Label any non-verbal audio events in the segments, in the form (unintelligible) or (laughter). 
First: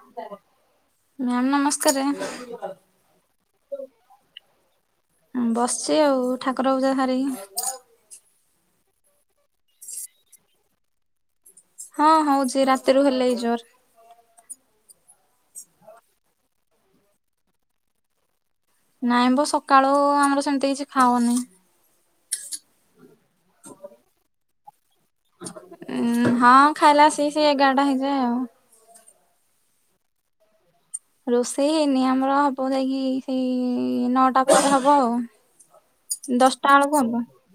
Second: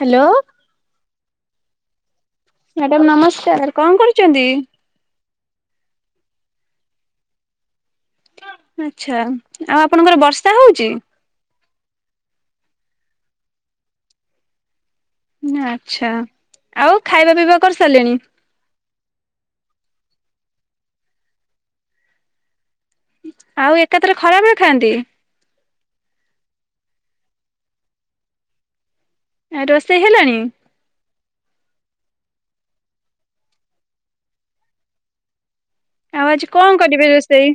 Hello ma'am ନମସ୍କାର। Madam ନମସ୍କାର କଣ କରୁଚନ୍ତି? ହଁ ବସିଛି ଆଉ ଠାକୁର ପୂଜା ସାରିକି। ଆଛା ଆଉ ଆପଣଙ୍କର ବର୍ଷା ହଉଚି। ହଁ ହଉଛି ରାତିରୁ ହେଲେ ଏଇ ଜୋର। ଆଛା ଆଉ ଖାଇବା ପିଇବା କରିସାରିଲେଣି। ନାଇଁ ବୋ ସକାଳୁ ଆମର ସେମିତି କିଛି ଖାଉନି। ଆଉ ଏକାଥରେ ଖରାବେଳେ ଖାଆନ୍ତି। ଉଁ ହଁ ଖାଇଲା ସିସି ସେ ଏଗାରଟା ହେଇଯାଏ ଆଉ। ରୋଷେଇ ହେଲାଣି। ରୋଷେଇ ହେଇନି ଆମର ହବ ଯାଇକି ସେଇ ନଅଟା ପରେ ହବ ଆଉ। ଆଉ ଆଜି କଣ ଦଶଟା କରିବେ ଏଳକୁୁହବ। ରୋଷେଇ?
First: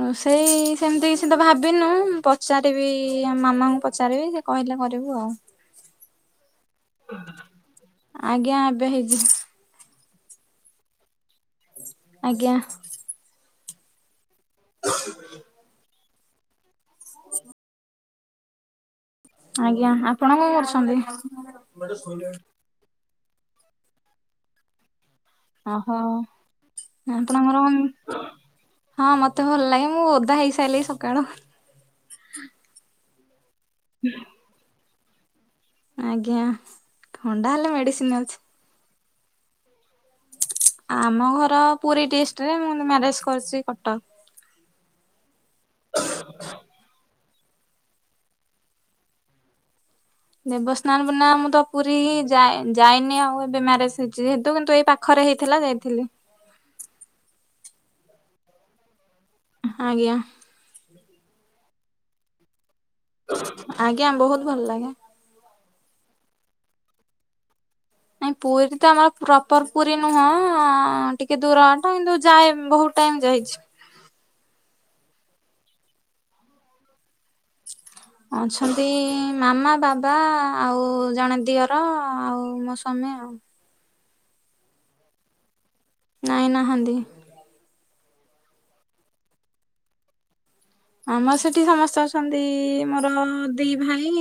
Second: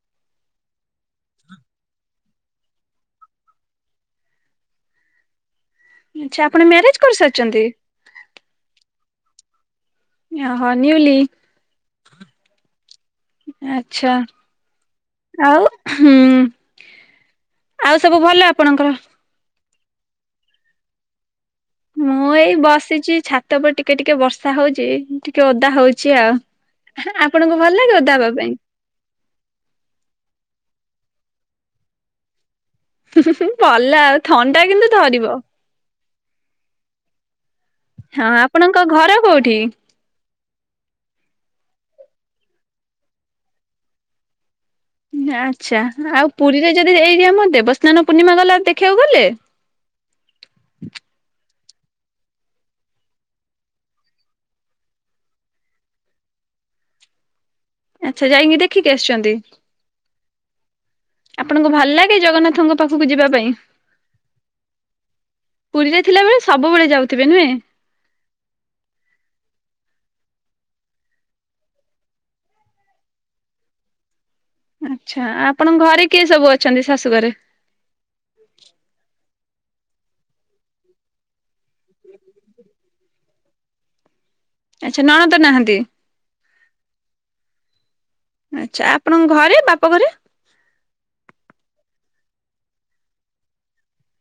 ହ ସେଇ ସେମିତି କିଛି ତ ଭାବିନୁ ପଚାରିବି ଆ ମାମାଙ୍କୁ ପଚାରିବି କହିଲେ କରିବୁ ଆଉ। ଆଛା ଆପଣ ମ୍ୟାରେଜ କରିସାରିଛନ୍ତି। ଆଜ୍ଞା ଏବେ ହେଇଚି। ଅହୋ ନିଉଲି। ଆଜ୍ଞା। ଆଛା। ଆଉ ହୁଁ ଆଉ ସବୁ ଭଲ ଆପଣଙ୍କର। ଆଜ୍ଞା ଆପଣ କଣ କରୁଛନ୍ତି? ମୁଁ ଏଇ ବସିଛି ଛାତ ଉପରେ ଟିକେ ଟିକେ ବର୍ଷା ହଉଚି କି ଓଦା ଓହୋ ହୋଉଚି ଆଉ ଆପଣଙ୍କୁ ଭଲ ଆପଣଙ୍କର ଲାଗେ ଓଦା ହବା ପାଇଁ। ହଁ ମତେ ଭଲ ଲାଗେ ମୁଁ ଓଦା ହେଇସାଇଲି ସକାଳୁ। ହୁଁ ହୁଁ ଭଲ ଆଉ ଥଣ୍ଡା କିନ୍ତୁ ଧରିବ। ଆଜ୍ଞା ଥଣ୍ଡା ହେଲେ ମେଡିସି ହଁ ଆପଣଙ୍କ ଘର କୋଉଠି? ଆମ ଘର ପୁରୀ ଡିଷ୍ଟରେ ମୁଁ ମ୍ୟାରେଜ କରିଛି କଟକ। ଆଛା ଆଉ ପୁରୀରେ ଯଦି ଏଇ ଆମ ଦେବସ୍ନାନ ପୂର୍ଣ୍ଣିମା ଗଲା ଦେଖିଆକୁ ଗଲେ। ଦେବସ୍ନାନ ପୂର୍ଣ୍ଣମା ମୁଁ ତ ପୁରୀ ହି ଯାଇ ଯାଇନି ଆଉ ଏବେ ମ୍ୟାରେଜ ହେଇଛି ଯେହେତୁ କିନ୍ତୁ ଏଇ ପାଖ ଖରେ ହେଇଥିଲା ଯାଇଥିଲି। ଆଚ୍ଛା ଯାଇକିଁ ଦେଖିକି ଆସିଛନ୍ତି। ଆଜ୍ଞା। ଆପଣଙ୍କୁ ଭଲ ଲାଗେ ଜଗନ୍ନାଥଙ୍କ ପାଖକୁ ଯିବା ପାଇଁ। ଆଜ୍ଞା ବହୁତ ଭଲ ଲାଗେ। ପୁରୀରେ ଥିଲାବେଳେ ସବୁବେଳେ ଯାଉଥିବେ ନୁହେଁ। ନାଇଁ ପୁରୀ ତ ଆମର ପ୍ରପର ପୁରୀ ନୁହଁ ଟିକେ ଦୂର ବାଟ କିନ୍ତୁ ଯାଏ ବୋହୁତ ଟାଇମ ଯାଇଚି। ଆଛା ଆପଣଙ୍କ ଘରେ କିଏ ସବୁ ଅଛନ୍ତି ଶାଶୁଘରେ? ଅଛନ୍ତି ମାମା ବାବା ଆଉ ଜଣେ ଦିଅର୍। ର ଆଉ ମୋ ସ୍ୱାମୀ ଆଉ। ଆଛା ନଣନ୍ଦ ନାହାନ୍ତି। ନାଇଁ ନାହାନ୍ତି। ଆଚ୍ଛା ଆପଣଙ୍କ ଘରେ ବାପଘରେ। ଆମର ସେଠି ସମସ୍ତେ ଅଛନ୍ତି ମୋର ମ ଦି ଭାଇ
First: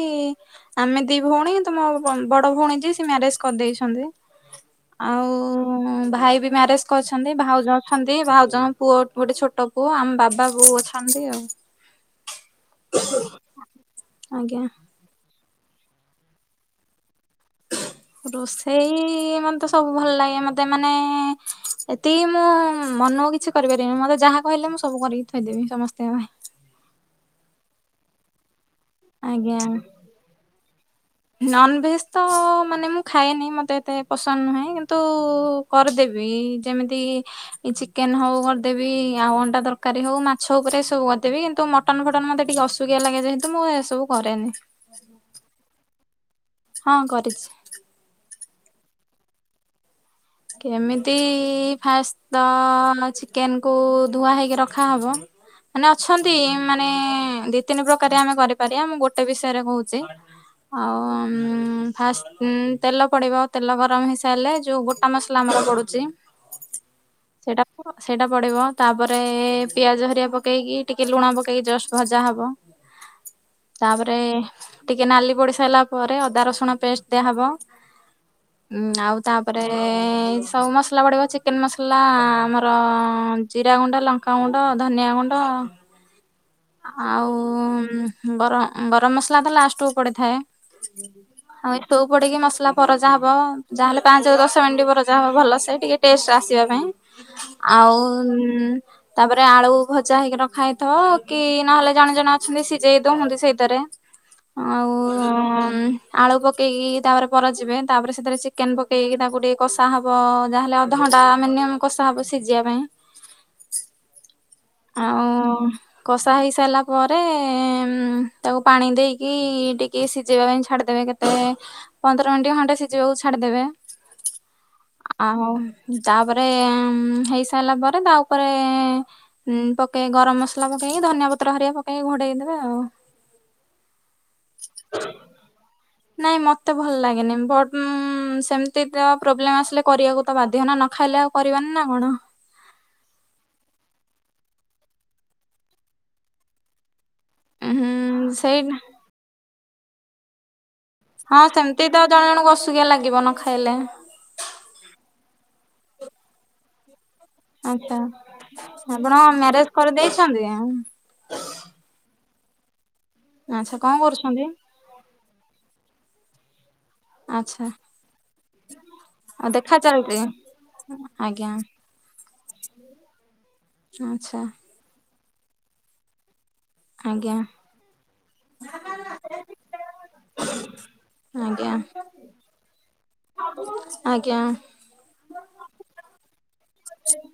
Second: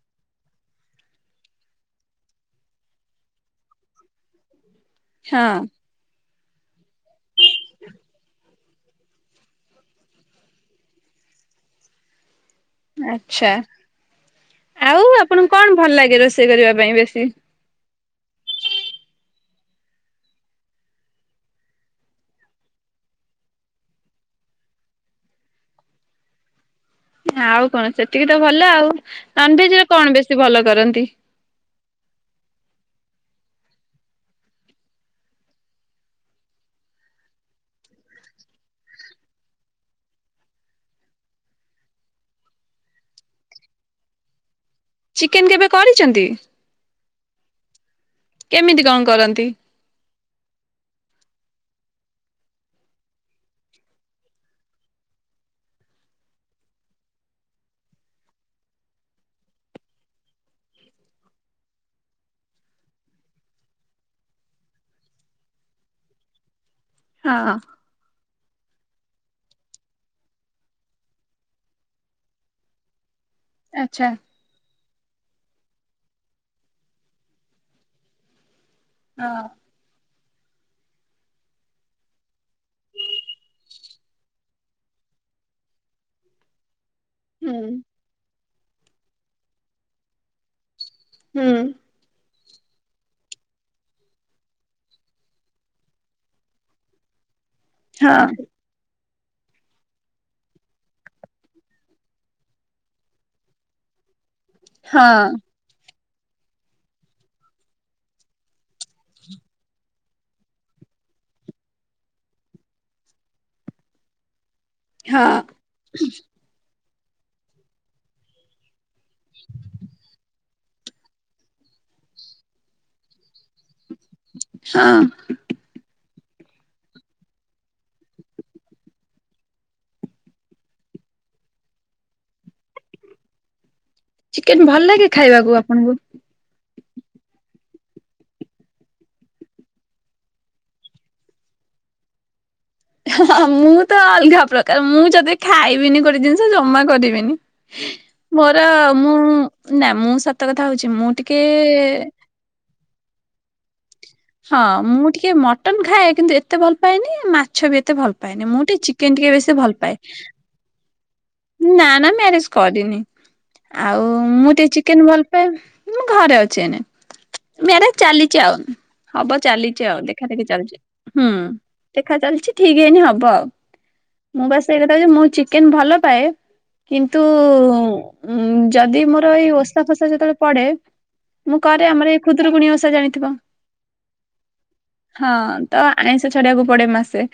ଆମେ ଦି ଭଉଣୀ ତ ମୋ ବ ବଡ ଭଉଣୀ ଯେ ସେ ମ୍ୟାରେଜ କରିଦେଇଛନ୍ତି। ହଁ ଆଉ ଭାଇ ବି ମ୍ୟାରେଜ କରିଛନ୍ତି ଭାଉଜ ଅଛନ୍ତି ଭାଉଜ ପୁଅ ଗୋଟେ ଛୋଟ ପୁଅ ଆମ ବାବା ବୋଉ ଅଛନ୍ତି ଆଉ। ଆଚ୍ଛା ଆଜ୍ଞା ଆଉ ଆପଣଙ୍କୁ କଣ ଭଲ ଲାଗେ ରୋଷେଇ କରିବା ପାଇଁ ବେଶି। ରୋଷେଇ ମତେ ସବୁ ଭଲ ଲାଗେ ମତେ ମାନେ ଏତିକି ମୁଁ ମନକୁ କିଛି କରିପାରିନି ମତେ ଯାହା କହିଲେ ମୁଁ ସବୁ କରିକି ଥୋଇଦେବି ସମସ୍ତିଙ୍କ ପାଇଁ। ଆଉ କଣ ସେତିକି ତ ଭଲ ଆଉ ନନ୍ ଭେଜ୍ ରେ କଣ ବେଶୀ ଭଲ କରନ୍ତି। ନନ୍ ଭେଜ୍ ତ ମାନେ ମୁଁ ଖାଏନି ମୋତେ ଏତେ ପସନ୍ଦ ନୁହେଁ କିନ୍ତୁ କରିଦେବି ଯେମିତିକି ଇ ଚିକେନ ହଉ କରିଦେବି ଆଉ ଅଣ୍ଡା ତରକାରୀ ହଉ ମାଛ ଉପରେ ସବୁ କରିଦେବି କିନ୍ତୁ ମଟ ଟନ ଫଟନ ମତେ ଟିକେ ଅସୁକିଆ ଲାଗେ ଯେହେତୁ ମୁଁ ଏସବୁ କରେନି। ଚିକେନ କେବେ କରିଚନ୍ତି? ହଁ କରିଛି। କେମିତି କଣ କରନ୍ତି? କେମିତି, ଫାଷ୍ଟ ତ ଚିକେନକୁୁ ଧୁଆ ହେଇକି ରଖାହବ। ମାନେ ଅଛନ୍ତି ମାନେ ଦି ତିନି ପ୍ରକାରିଆ ଆମେ କରିପାରିବା। ମୁଁ ଗୋଟେ ବିଷୟରେ କହୁଛି। ଆଉଁ ଫାଷ୍ଟ ଉଁ ତେଲ ପଡିବ। ତେଲ ଗରମ ହେଇସାରିଲେ ଯୋଉ ଗୋ ଟା ମସଲା ଆମର ପଡୁଚି, ହଁ ସେଟା ସେଇଟା ପଡିବ। ତାପରେ ପିଆଜ ହେରିଆ ପକେଇକି ଟିକେ ଲୁଣ ପକେଇକି ଜଷ୍ଟ ଭଜା ହବ। (inaudible) ତାପରେ ଟିକେ ନାଲି ପଡ଼ି ସାରିଲା ପରେ ଅଦା ରସୁଣ ପେଷ୍ଟ ଦିଆହବ। ଉଁ ଆଉ ହଁ ତାପରେ ସବୁ ମସଲା ପଡିବ। ଚିକେନ ମସଲା, ମ ର ଜିରାଗୁଣ୍ଡ, ଲଙ୍କାଗୁଣ୍ଡ, ଧନିଆ ଗୁଣ୍ଡ। ଆଉ ହୁଁ। ଗର ଗରମ ମସଲା ତ ଲାଷ୍ଟକୁୁ ପଡିଥାଏ। ହୁଁ (unintelligible) ସବୁ ପଡ଼ିକି ମସଲା ପରଜା ହବ। ଯାହାହେଲେ ପାଞ୍ଚେରୁ ଦଶ ମିନିଟ୍ ପରଜା ହବ ଭଲସେ, ଟିକେ ଟେଷ୍ଟ ଆସିବା ପାଇଁ। ଆଉ ହଁ ଉଁ ତାପରେ ଆଳୁ ଭଜା ହେଇକି ରଖା ହେଇଥବ। କି ନହେଲେ ଜଣେ ଜଣେ ଅଛନ୍ତି ସିଝେଇ ଦଉଁସନ୍ତି ସେଇତରେ। ଆଉ ହଁ ଆଳୁ ପକେଇକି ତାପରେ ପରଚିବେ। ତାପରେ ସେଥିରେ ଚିକେନ ପକେଇକି ତାକୁ ଟିକେ କଷା ହବ ଯାହାହେଲେ ଅଧ ଘ ଧ ଘଣ୍ଟା ମିନିଅମ୍ କଷା ହବ ସିଝିଆ ପାଇଁ। ହଁ ଆଉ କଷା ହେଇସାରିଲା ପରେ ଉଁ ତାକୁ ପାଣି ଦେଇ କି ଟିକେ ସିଝେଇବା ପାଇଁ ଛାଡିଦେବେ କେତେ ତେ ପନ୍ଦର ମିଣ୍ଟି ଖଣ୍ଡେ ସିଝେଇବାକୁ ଛାଡିଦେବେ। ହଁ ଆଉ ତାପରେ ଉଁ ହେଇ ସାରିଲା ପରେ ତା ଉପରେ ଉଁ ପକେଇ ଗରମ ମସଲା ପକେଇକି ଧନିଆ ପତ୍ର ହେରିକା ପକେଇକି ଘୋଡେଇଦବେ ଆଉ। ଚିକେନ ଭଲ ଲାଗେ ଖାଇବାକୁ ଆପଣଙ୍କୁ? ନାଇଁ ମତେ ଭଲ ଲାଗେନି। ବଟ ଉଁ ସେମିତି ତ ପ୍ରୋବ୍ଲେମ ଆସିଲେ କରିବାକୁ ତ ବାଧ୍ୟ ନା। ନ ଖାଇଲେ ଆଉ କରିବବାନି ନା କଣ? ହଁ ମୁଁ ତ ଅଲଗା ପ୍ରକାର। ମୁଁ ଯଦି ଖାଇବିନି ଗୋଟେ ଜିନିଷ ଜମା କରିବିନି। ଉହୁଁ ସେଇ ମୋର ମୁଁ ନା ମୁଁ ସତ କଥା ହଉଛି ମୁଁ ଟିକେ ହଁ ସେମିତି ତ ଜଣ ଜଣଙ୍କୁ ଅସୁକିଆ ଲାଗିବ ନ ଖାଇଲେ। ହଁ ମୁଁ ଟିକେ ମଟନ ଖାଏ କିନ୍ତୁ ଏତେ ଭଲ ପାଏନି ମା ମାଛ ବି ଏତେ ଆଚ୍ଛା ଭଲ ପାଏନିଁ ମୁଁ ଟିକେ ଆପଣ ଚିକେନ ଟିକେ ବେଶୀ ମ୍ୟାରେଜ ଭଲ ପାାଏ। (unintelligible) ନା ନା ମ୍ୟାରେଜ କରିନି ଆଚ୍ଛା କଣ ଆଉ କରୁଛନ୍ତି? ମୁଁ ଟିକେ ଚିକେନ ଭଲ ମୁଁ ଘରେ ଅଛି ଏଇନେ ଆଚ୍ଛା ମ୍ୟାରେଜ ଚାଲିଛି ଆଉ ହବ ଆଉ ଦେଖା ଚାଲିଛି ଆଉ ଦେଖା ଦେଖି ଚାଲିଛି ହୁଁ ଆଜ୍ଞା ଦେଖା ଚାଲିଛି ଠିକ ହେଇନି ହବ ଆଉ ଆଛା। ମୁଁ ବା ସେଇ କଥା ହଉଚି ମୁଁ ଚିକେନ ଭଲ ପାଏ କିନ୍ତୁ ଆଜ୍ଞା ଉ ଯଦି ମୋର ଏଇ ଓସା ଫସା ଯେତେବେଳେ ପଡେ ମୁଁ ଆଜ୍ଞା କରେ ଆମର ଏଇ ଖୁଦୁରୁକୁୁଣି ଓଷା ଜାଣିଥିବ? ଆଜ୍ଞା। ହଁ ତ ଆଇଁଷ ଛଡିବାକୁ ପଡେ ମାସେ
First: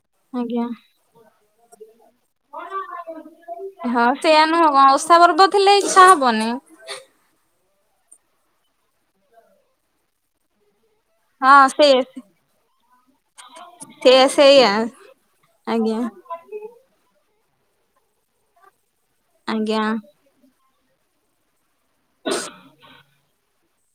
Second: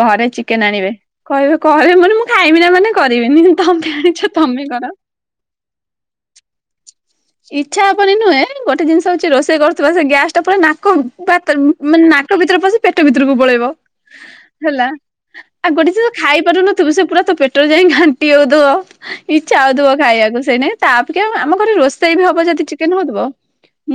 ଘରେ ଆଜ୍ଞା ଚିକେନ ଆଣିବେ କହିବେ କହିବେ ମୁ ମୁଁ ଖାଇବି ନା ମାନେ କରିବିନି ତମେ ଆଣିଛ ତମେ କର ତା ପର୍ବ ଥିଲେ ଇଚ୍ଛା ହବନି। ଇଚ୍ଛା ହପନି ନୁହେଁ ଗୋଟେ ଜିନିଷ ହଉଚି ରୋଷେଇ କରୁଥିବା ସେ ଗ୍ୟାସ ଟା ପୁରା ନାକ ବା ତ ହଁ ସେ ମାନେ ନାକ ଭିତରେ ପଶି ପେଟ ଭିତରକୁ ପଳେଇବ। ସେ ସେଇଆ ହେଲା ଆଉ ଗୋଟେ ଆଜ୍ଞା। ଜିନିଷ ଖାଇପାରୁନୁ ତୁମ ସେ ପୁରା ତୋ ପେଟରେ ଯାଇ ଘାଣ୍ଟି ହଉ ଥିବ ଇଛା ଆଜ୍ଞା ହଉଥବ ଖାଇବାକୁ ସେନ ତା ଅପେକ୍ଷା ଆମ ଘରେ ରୋଷେଇ ବି ହବ ଯଦି ଚିକେନ ହଉଥିବ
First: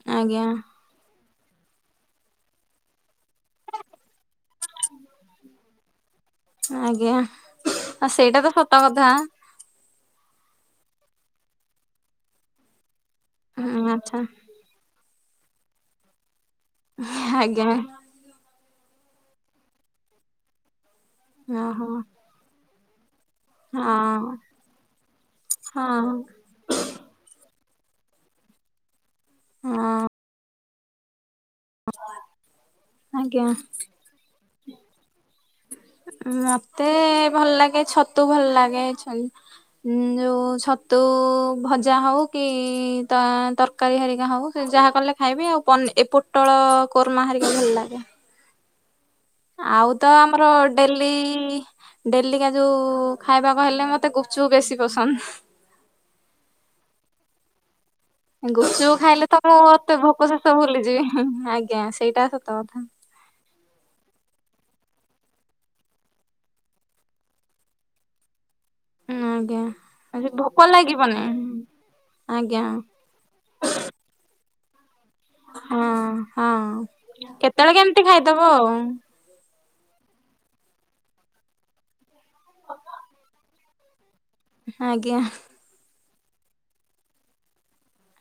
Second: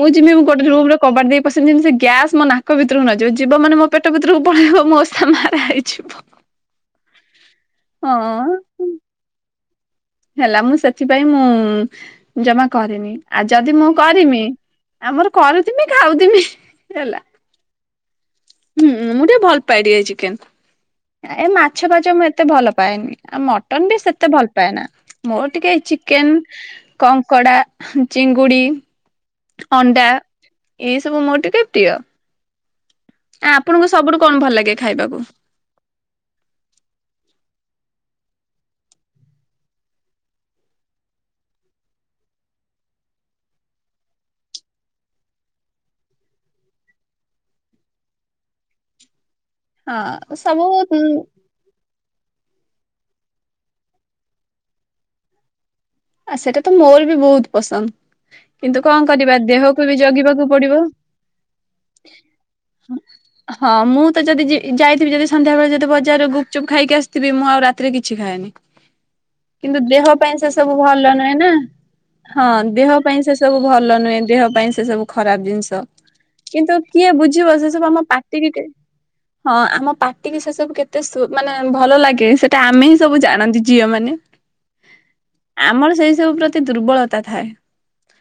ମୁଁ ଯେମି ଆଜ୍ଞା ଗୋଟେ ରୁମ କବାଟ ଦେଇ ପଶିବି ଯେମିତି ଗ୍ୟାସ୍ ମୋ ନାକ ଭିତରକୁ ନ ଯିବ ଯିବ ମାନେ ମୋ ପେଟ ଭିତରକୁ ପଳେଇବ ମୋ ଓଷା ମାରା ହେଇଯିବ। (unintelligible) ଆଜ୍ଞା ଆଉ ସେଇଟା ତ ସତ ହଁ କଥା। ହେଲା ମୁଁ ସେଥିପାଇଁ ମୁଁ ଜମା କରିନି ଆଉ ଯଦି ହୁଁ ମୁଁ ଆଚ୍ଛା କରିମି ଆମର କରୁଥିମି ଖାଉଥିମି ହେଲା? ଆଜ୍ଞା ହୁଁ ମୁଁ ଟିକେ ଭଲ ପାଏ ଟିକେ ଚେକେନ ଏ ଓହୋ ମାଛ ଫାଚ ମୁଁ ଏତେ ଭଲ ପାଏନି ଆଉ ମଟନ୍ ବି ସେତେ ହଁ ଭଲ ପାଏନା ମୋର ଟିକେ ହଁ। ଚିକେନ କଙ୍କଡ଼ା ଚିଙ୍ଗୁଡି ଅଣ୍ଡା ହଁ ଏଇ ସବୁ ମୋର ଟିକେ ପ୍ରିୟ ଆ ଆଜ୍ଞା ଆପଣଙ୍କୁ ସବୁଠୁ କଣ ଭଲ ଲାଗେ ଖାଇବାକୁ? ମତେ ଭଲ ଲାଗେ ଛତୁ ଭଲ ଲାଗେ ଛ ଉଁ ଯଉ ଛତୁ ଭଜା ହଉ କି ତା ତର ତରକାରୀ ହେରିକା ହଉ ସେ ଯାହା କଲେ ଖାଇବି ଆଉ ପ ପୋଟଳ କୋରମା ହାରିକି ଭଲ ଲାଗେ। ଆଉ ତ ହଁ ଆମର ସବୁ ଡେଲି ଡେଲିକା ଯୋଉ ଖାଇବାକୁ ହେଲେ ମତେ ଗୁପୁଚୁପୁ ବେଶୀ ପସନ୍ଦ। ଆ ସେଟା ତ ମୋର ବି ବହୁତ ପସନ୍ଦ। କିନ୍ତୁ ଗୁପୁଚୁପୁ କଣ ଖାଇଲେ କରିବା ତ ମୁଁ ଦେହକୁ ବି ଏତେ ଭୋକ ଜଗିବାକୁ ଶୋଷ ପଡିବ। ଭୁଲିଯିବି ଆଜ୍ଞା ସେଇଟା ସତ କଥା। (unintelligible) ହଁ ମୁଁ ତ ଯଦି ଯି ଯାଇଥିବି ଯଦି ସନ୍ଦ୍ୟା ବେଳେ ଯଦି ବଜାରରେ ଗୁପଚୁପ୍ ଖାଇକି ଆସିଥିବି ମୁଁ ଆଉ ରାତିରେ କିଛି ଖାଏନି। ଆଜ୍ଞା କିନ୍ତୁ ଦେହ ଆଜି ପାଇଁ ସେ ଭୋକ ସବୁ ଭଲ ଲାଗିବନି ନୁହେଁ ନା ହଁ ଆଜ୍ଞା। ଦେହ ଦେହ ପାଇଁ ସେ ସବୁ ଭଲ ନୁହେଁ ଦେହ ପାଇଁ ସେ ସବୁ ଖରାପ ଜିନିଷ ହଁ ହଁ କିନ୍ତୁ କିଏ ବୁଝିବ ସେ କେତେବେଳେ ସବୁ କେମିତି ଆମ ଖାଇଦବ ପାଟିକି ଆଉ ହଁ ଆମ ପାାର୍ଟି କି ସେ ସବୁ କେତେ ମାନେ ଭଲ ଲାଗେ ସେଟା ଆମେ ହିଁ ସବୁ ଜାଣନ୍ତି ଝିଅ ମାନେ। ଆଜ୍ଞା। ଆମର ସେଇ ସବୁ ପ୍ରତି ଦୁର୍ବଳତା ଥାଏ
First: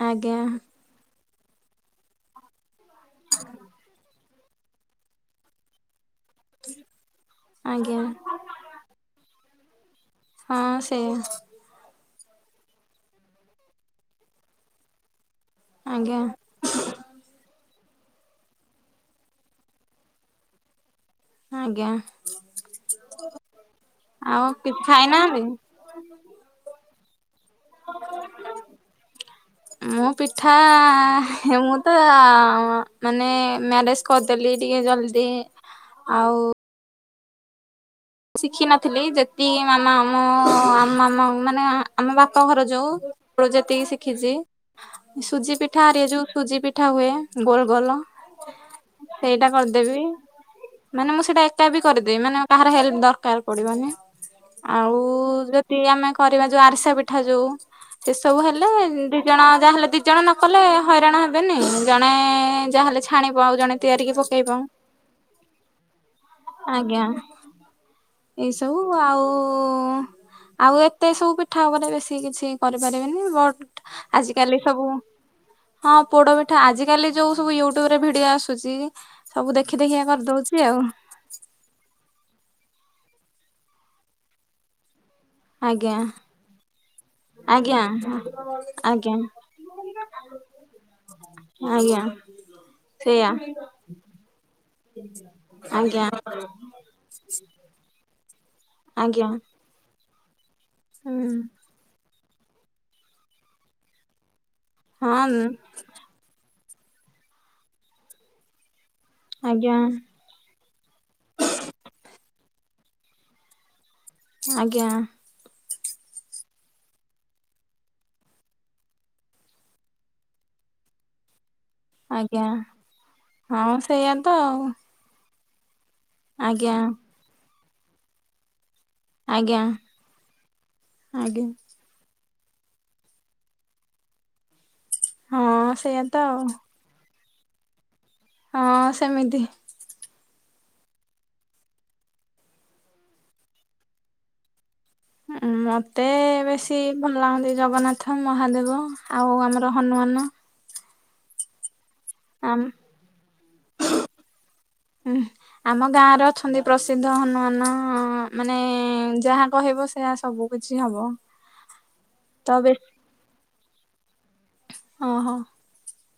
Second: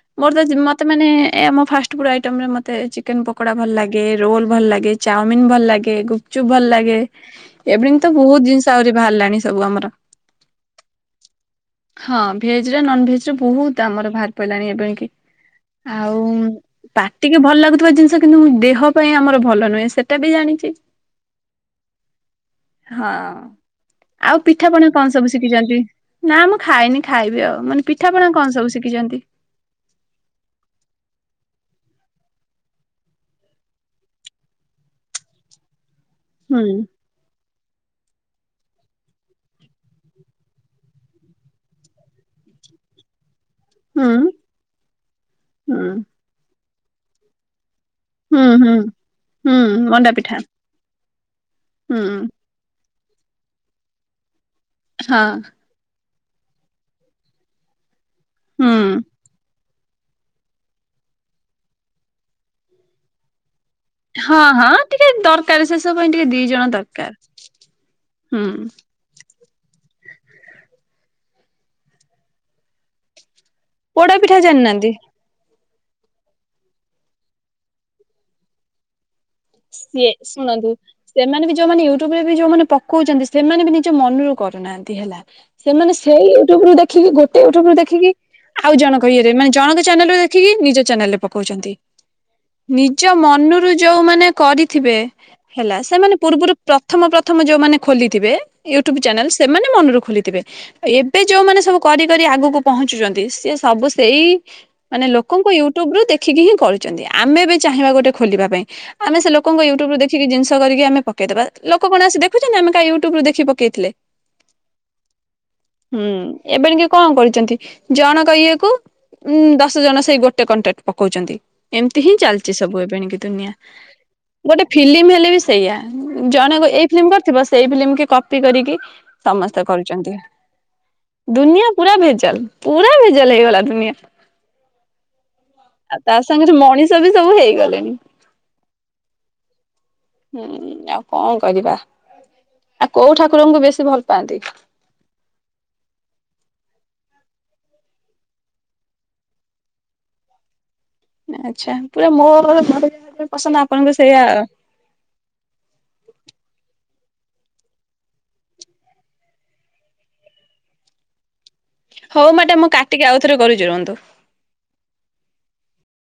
ଆଜ୍ଞା ମୋର ତ ମତେ ମାନେ ଆମ ଫାଷ୍ଟ ଫୁଡ ଆଇଟମ ରେ ମତେ ଚିକେନ ପକୋଡା ଭଲ ଲାଗେ। ରୋଲ ଭଲ ଲାଗେ ଚାଉମିିନ ଭଲ ଲାଗେ ଗୁପଚୁପ୍ ଭଲ ଲାଗେ ଏଭଳି ଆଜ୍ଞା ତ ବହୁତ ଜିନିଷ କେତେ ଆହୁରି ବାହାରିଲାଣି ସବୁ ଆମର। ହଁ ସେଇ ହଁ ଭେଜ ନନ ଭେଜ ର ବହୁତ ଆମର ବାହାର ପଡିଲାଣି ଏବେ କି ଆଜ୍ଞା। ଆଉ ପାଟିକେ ଭଲ ଲାଗୁଥିବା ଜିନିଷ କିନ୍ତୁ ମୁ ଦେହ ପାଇଁ ଆମର ଭଲ ନୁହେଁ ସେଟା ବି ଜାଣିଛି। ଆଜ୍ଞା ହଁ ଆଉ କିଛି ପିଠାପଣା କଣ ସବୁ ଖାଇନାହାନ୍ତି? ଶିଖିଚନ୍ତି? ନା ମୁଁ ଖାଇନି ଖାଇବି ଆଉ ମାନେ ପିଠାପଣା କଣ ସବୁ ଶିଖିଚନ୍ତି? ମୋ ପିଠା ମୁଁ ତ ମାନେ ମ୍ୟାରେଜ କରିଦେଲି ଟିକେ ଜଲଦି ଆଉ ହୁଁ। ଶିଖିନଥିଲି ଯେତିକି ମାମା ଆମ ମାମା ମାନେ ଆମ ବାପା ଘର ଯଉ ପୋ ଯୋତିକି ହୁଁ ଶିଖିଛି ସୁଜି ପିଠା ହୁଁ ଆଏ ଯୋଉ ସୁଜି ପିଠା ହୁଏ ଗୋଲ ଗୋଲ ହୁଁ ହୁଁ ସେଇଟା ହୁଁ କରିଦେବି ମଣ୍ଡା ପିଠା ମାନେ ମୁଁ ସେଇଟା ଏକା ବି ହୁଁ କରିଦେବି ମାନେ କାହାର ହେଲ ଦରକାର ପଡିବନି ଆଉ ହଁ ଯଦି ଆମେ କରିବା ଯୋଉ ଆରିସା ପିଠା ଯୋଉ। ସେ ସବୁ ହେଲେ ହୁଁ ଦି ଜଣ ଯାହାହେଲେ ଦି ଜଣେ ନକଲେ ହଇରାଣ ହେବେନି ଜଣେ ଯାହାହେଲେ ଛାଣିବ ଆଉ ଜଣେ ତିଆରିକି ହଁ ପକେଇବ ହଁ ଟିକେ ଦରକାର ଶେଷବୁ ପାଇଁ ଟିକେ ଦି ଜଣ ଦରକାର। ହୁଁ ଏସବୁ। ଆଉ ଆଉ ଏତେ ସବୁ ପିଠା ଉପରେ ବେଶୀ କିଛି କରିପାରିବେନି ବ ପୋଡ ପିଠା ଜାଣିନାହାନ୍ତି? ହଁ ପୋଡ ପିଠା ଆଜିିକାଲି ଯୋଉ ସବୁ ୟୁଟ୍ୟୁବ ରେ ଭିଡିଓ ଆସୁଛି। ସବୁ ଦେଖି ଦେଖିଆ ସିଏ କରିଦଉଛି ଶୁଣନ୍ତୁ ଆଉ। ସେମାନେ ବି ଯୋଉମାନେ ୟୁଟ୍ୟୁବ ରେ ବି ଯୋଉମାନେ ପକଉଛନ୍ତି ସେମାନେ ବି ନିଜ ମନରୁ କରୁନାହାନ୍ତି ହେଲା। ସେମାନେ ଆଜ୍ଞା ସେଇ ୟୁଟ୍ୟୁବୁ ଦେଖିକି ଗୋଟେ ୟୁଟ୍ୟୁବ ରୁ ଆଜ୍ଞା ଦେଖିକି ଆଉ ଜଣଙ୍କ ଆଜ୍ଞା ଇଏରେ ମାନେ ଜଣଙ୍କ ଚ୍ୟାନେଲ୍ ଦେଖିକି ନିଜ ଚ୍ୟାନେଲରେ ପଉଛନ୍ତି ଆଜ୍ଞା ନିଜ ସେଇଆ ମନରୁ ଯୋଉମାନେ। କରିଥିବେ। ହେଲା ଆଜ୍ଞା ସେମାନେ ପୂର୍ବରୁ ପ୍ରଥମ ପ୍ରଥମ ଯୋଉମାନେ ଖୋଲିଥିବେ ୟୁଟ୍ୟୁବ ଚ୍ୟାନେଲ। ଆଜ୍ଞା ମାନେ ମନରୁ ଖୋଲିଥିବେ ଏବେ ହୁଁ ଯୋଉମାନେ ସବୁ କରି କରି ଆଗକୁ ପହଞ୍ଚୁଛନ୍ତି ସି ସବୁ ସେଇ ମାନେ ହଁ ଲୋକଙ୍କୁ ୟୁ ୟୁଟ୍ୟୁବ ରୁ ଦେଖିକି ହି କରୁଛନ୍ତି ଆମେ ବି ଚାହିଁବା ଗୋଟେ ଖୋଲିବା ପାଇଁ ଆମେ ସେ ଲୋକଙ୍କ ଆଜ୍ଞା ୟୁଟ୍ୟୁବ ରୁ ଦେ ଦେଖିକ ଜିଷ କରିକି ଆମେ ପକେଇଦବା ଲୋକ କଣ ଆସି ଦେଖୁଛନ୍ତି ଆମେ କା ୟୁଟ୍ୟୁବ ରୁ ଦେଖି ପକେଇଥିଲେ। ଆଜ୍ଞା। ହୁଁ ଏବେ ଟିକେ କଣ କରିଛନ୍ତି ଜଣଙ୍କ ଇଏକୁ। ଉଁ ଦଶ ଜଣ ସେଇ ଗୋଟେ କଣ୍ଟେଣ୍ଟ ପକଉଛନ୍ତି ଏମିତି ହିଁ ଆଜ୍ଞା ଚାଲିଛି ସବୁ ଏବେ ଣିକି ଦୁନିଆ। ହଁ ସେଇଆା ତ ଗୋଟେ ଆଉ। ଫିଲ୍ମ ହେଲେ ବି ସେଇୟଆ ଜଣେ ଆଜ୍ଞା ଏଇ ଫିଲ୍ମ କରିଥିବ ସେଇ ଫିଲ୍ମ କି କପି କରିକି। ଆଜ୍ଞା ସମସ୍ତେ କରୁଛନ୍ତି ଆଜ୍ଞା ଦୁନିଆ ପୁରା ଭେଜାଲ ପୁରା ଭେଜାଲ ହେଇଗଲା ଦୁନିଆ। ହଁ ଆଉ ସେଇଆ ତା ତ ସାଙ୍ଗରେ ମଣିଷ ବି ସବୁ ହେଇଗଲେଣି। ହଁ ସେମିତି। ହୁଁ ଆଉ କଣ କରିବା ଆଉ କୋଉ ଠାକୁରଙ୍କୁ ବେଶୀ ଭଲ ପାଆନ୍ତି? ମତେ ବେଶୀ ଭଲ ଲାଗନ୍ତି ଜଗନ୍ନାଥ ମହାଦେବ ଆଉ ଆମର ହନୁମାନ। ଆଚ୍ଛା ପୁରା ମୋର ମୋର ଆମ ଯାହାବି ପସନ୍ଦ ଆପଣଙ୍କୁ ବି ସେଇଆ ଆଉ। ହୁଁ। ଆମ ଗାଁରେ ଅଛନ୍ତି ପ୍ରସିଦ୍ଧ ହନୁମାନ ମାନେ ଯାହା କହିବ ସେୟା ସବୁ। କିଛି ହବ। ହଉ ତ ମେଡମ ମୁଁ ବେଶୀ କାଟିକି ଆଉଥରେ କରୁଛି ରୁହନ୍ତୁ। ଓହୋ।